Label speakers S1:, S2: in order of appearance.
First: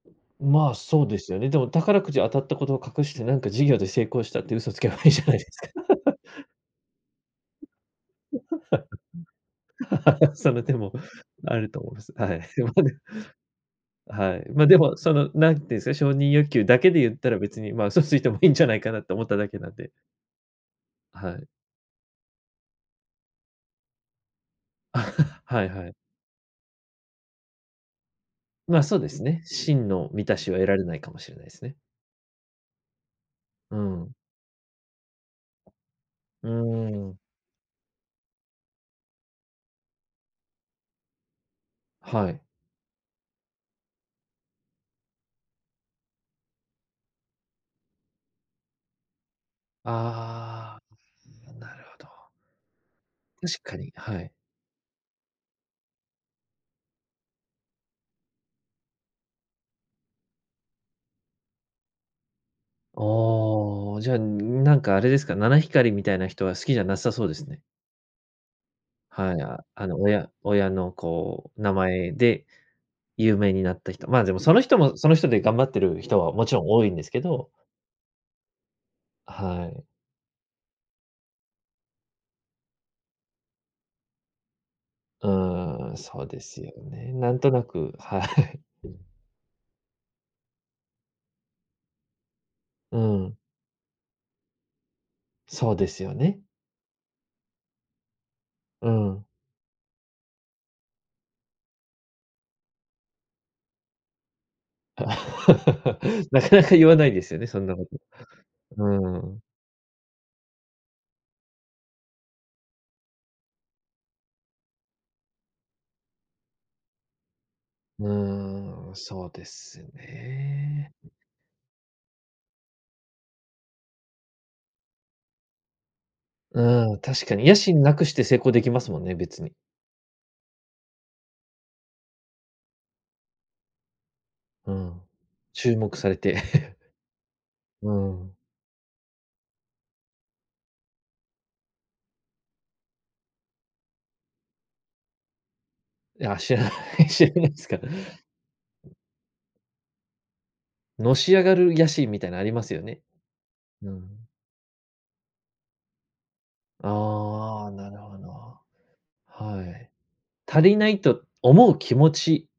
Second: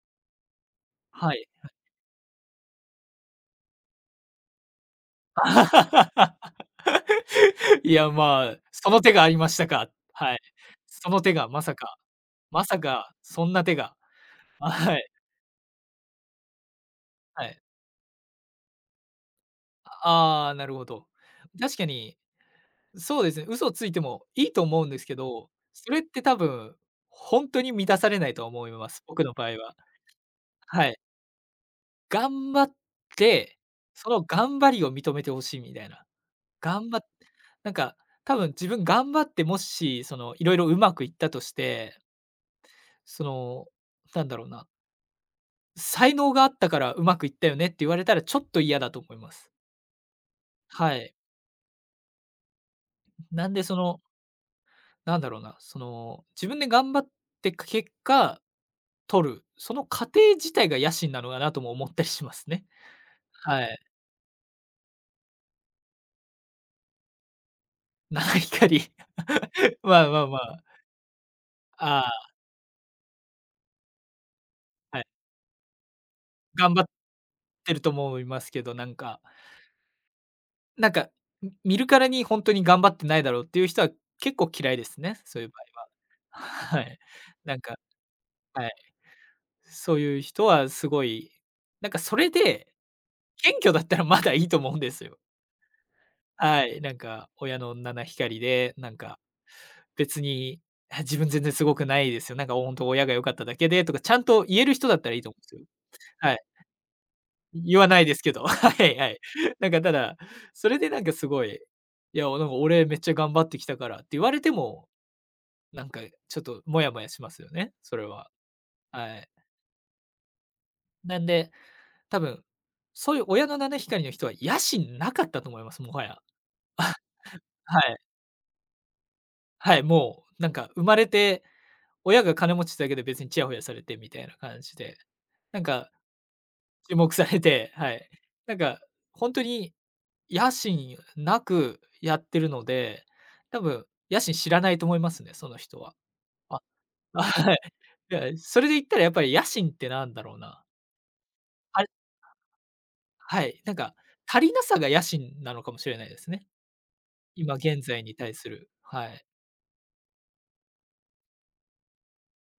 S1: ま、そうで
S2: は
S1: すよ
S2: い。
S1: ね。でも宝くじ当たったことを隠してなんか事業で成功したって嘘つけばいいじゃないですか。
S2: いやま、その手がありましたか。は い。
S1: その手も
S2: その手が
S1: あ
S2: ま
S1: る
S2: さ
S1: と思い
S2: か
S1: ます。はい、
S2: まさ
S1: まで
S2: かそんな手が
S1: はい、ま、
S2: あ、
S1: で
S2: は
S1: も、
S2: い。
S1: その何て言うですか、承認欲求だけで言ったら、
S2: は
S1: 別
S2: い。
S1: にま、嘘ついてもいいんじゃないかなって思っただけなんで。
S2: ああ、なるほど。
S1: はい。
S2: 確かに、そうですね、嘘をついてもいいと思うんですけ ど、
S1: はいは
S2: そ
S1: い。
S2: れって多分ほんとに満たされないと思い
S1: ま、
S2: ま
S1: そう
S2: す。
S1: で
S2: 僕
S1: す
S2: の
S1: ね、
S2: 場合は。
S1: 真の満たしは得られ
S2: は
S1: な
S2: い。
S1: いかもしれないですね。
S2: 頑張って、
S1: う
S2: そ
S1: ん。
S2: の頑張りを認めて欲しいみたいな。
S1: う
S2: 頑張っ
S1: ん。
S2: なんか多分自分頑張って、もしその、いろいろうまくいったとして
S1: はい。
S2: その、なんだろうな。才能があったからうまくいったよねって言われたらちょっと嫌だと思います。
S1: あ
S2: はい。
S1: あ、なるほど。
S2: なん
S1: 確
S2: でそ
S1: かに、
S2: の
S1: はい。
S2: なんだろうな、その自分で頑張ってく結果、取るその過程自体が野心なのかなとも思ったりしますね。はい。
S1: ああ、じゃあ、なんかあれですか、七光りみたいな人は好きじゃなさそうですね。
S2: 七光り。
S1: はい、あの、
S2: まあまあ
S1: 親
S2: まあ。
S1: 親のこう名
S2: あ
S1: 前
S2: あ。
S1: で有名になった人まあ、でもその人も、
S2: はい。
S1: その人で頑張ってる人はもちろん
S2: 頑張
S1: 多
S2: っ
S1: いんですけど。
S2: てると思いますけど、なんか
S1: はい。
S2: なんか、見るからにほんとに頑張ってないだろうっていう人は結構嫌いですね。
S1: う
S2: そういう場
S1: ーん、そうですよ
S2: 合は。はい。
S1: ね、なんと
S2: なん
S1: な
S2: か
S1: くは
S2: はい。
S1: い。
S2: そういう人はすごい、なんかそれで、
S1: うん。
S2: 謙虚だったらまだいいと思うんですよ。
S1: そうですよね。
S2: はい、なんか、親の七光で、な
S1: う
S2: んか、
S1: ん。
S2: 「別に、は自分全然すごくないですよ。なんか本当親が良かっただけで」とか、ちゃんと言える人だったらいいと思うんですよ。は
S1: な
S2: い。
S1: かなか言わないですよね、そんな
S2: 言
S1: こ
S2: わ
S1: と。
S2: ないですけど、はいは
S1: う
S2: い。
S1: ん。
S2: なんかただ、それでなんかすごいいや、「でも俺めっちゃ頑張ってきたから」って言われても、なんか、ちょっとモヤモヤしますよね、そ
S1: う
S2: れは。
S1: ーん、
S2: は
S1: そ
S2: い。
S1: うですね。
S2: なんで、多分、そういう親の七光りの人は野心なかったと思います。もはや。
S1: うん、確かに。野
S2: は
S1: 心な
S2: い。
S1: くして成功できますもんね、別に。
S2: はい、もう、なんか生まれて、親が金持ちだけで別にちやほやされてみたいな感
S1: う
S2: じで。
S1: ん。
S2: なん
S1: 注
S2: か
S1: 目されて。
S2: 注目されて、は
S1: う
S2: い。
S1: ん。
S2: なんかほんとに野心なくやってるので、多分野心知らないと思いますね、その人は。
S1: いや、知
S2: あ、
S1: らない、
S2: あ、
S1: 知らない
S2: はい。
S1: すか。
S2: いや、それで言ったらやっぱり野心ってなんだろうな。
S1: のし上がる
S2: あ
S1: 野
S2: る
S1: 心みたいなありますよね。
S2: はい、なん
S1: う
S2: か
S1: ん。
S2: 足りなさが野心なのかもしれないですね。今
S1: ああ、
S2: 現
S1: なる
S2: 在に
S1: ほ
S2: 対す
S1: ど。
S2: るはい。
S1: はい。足りないと思う気持ち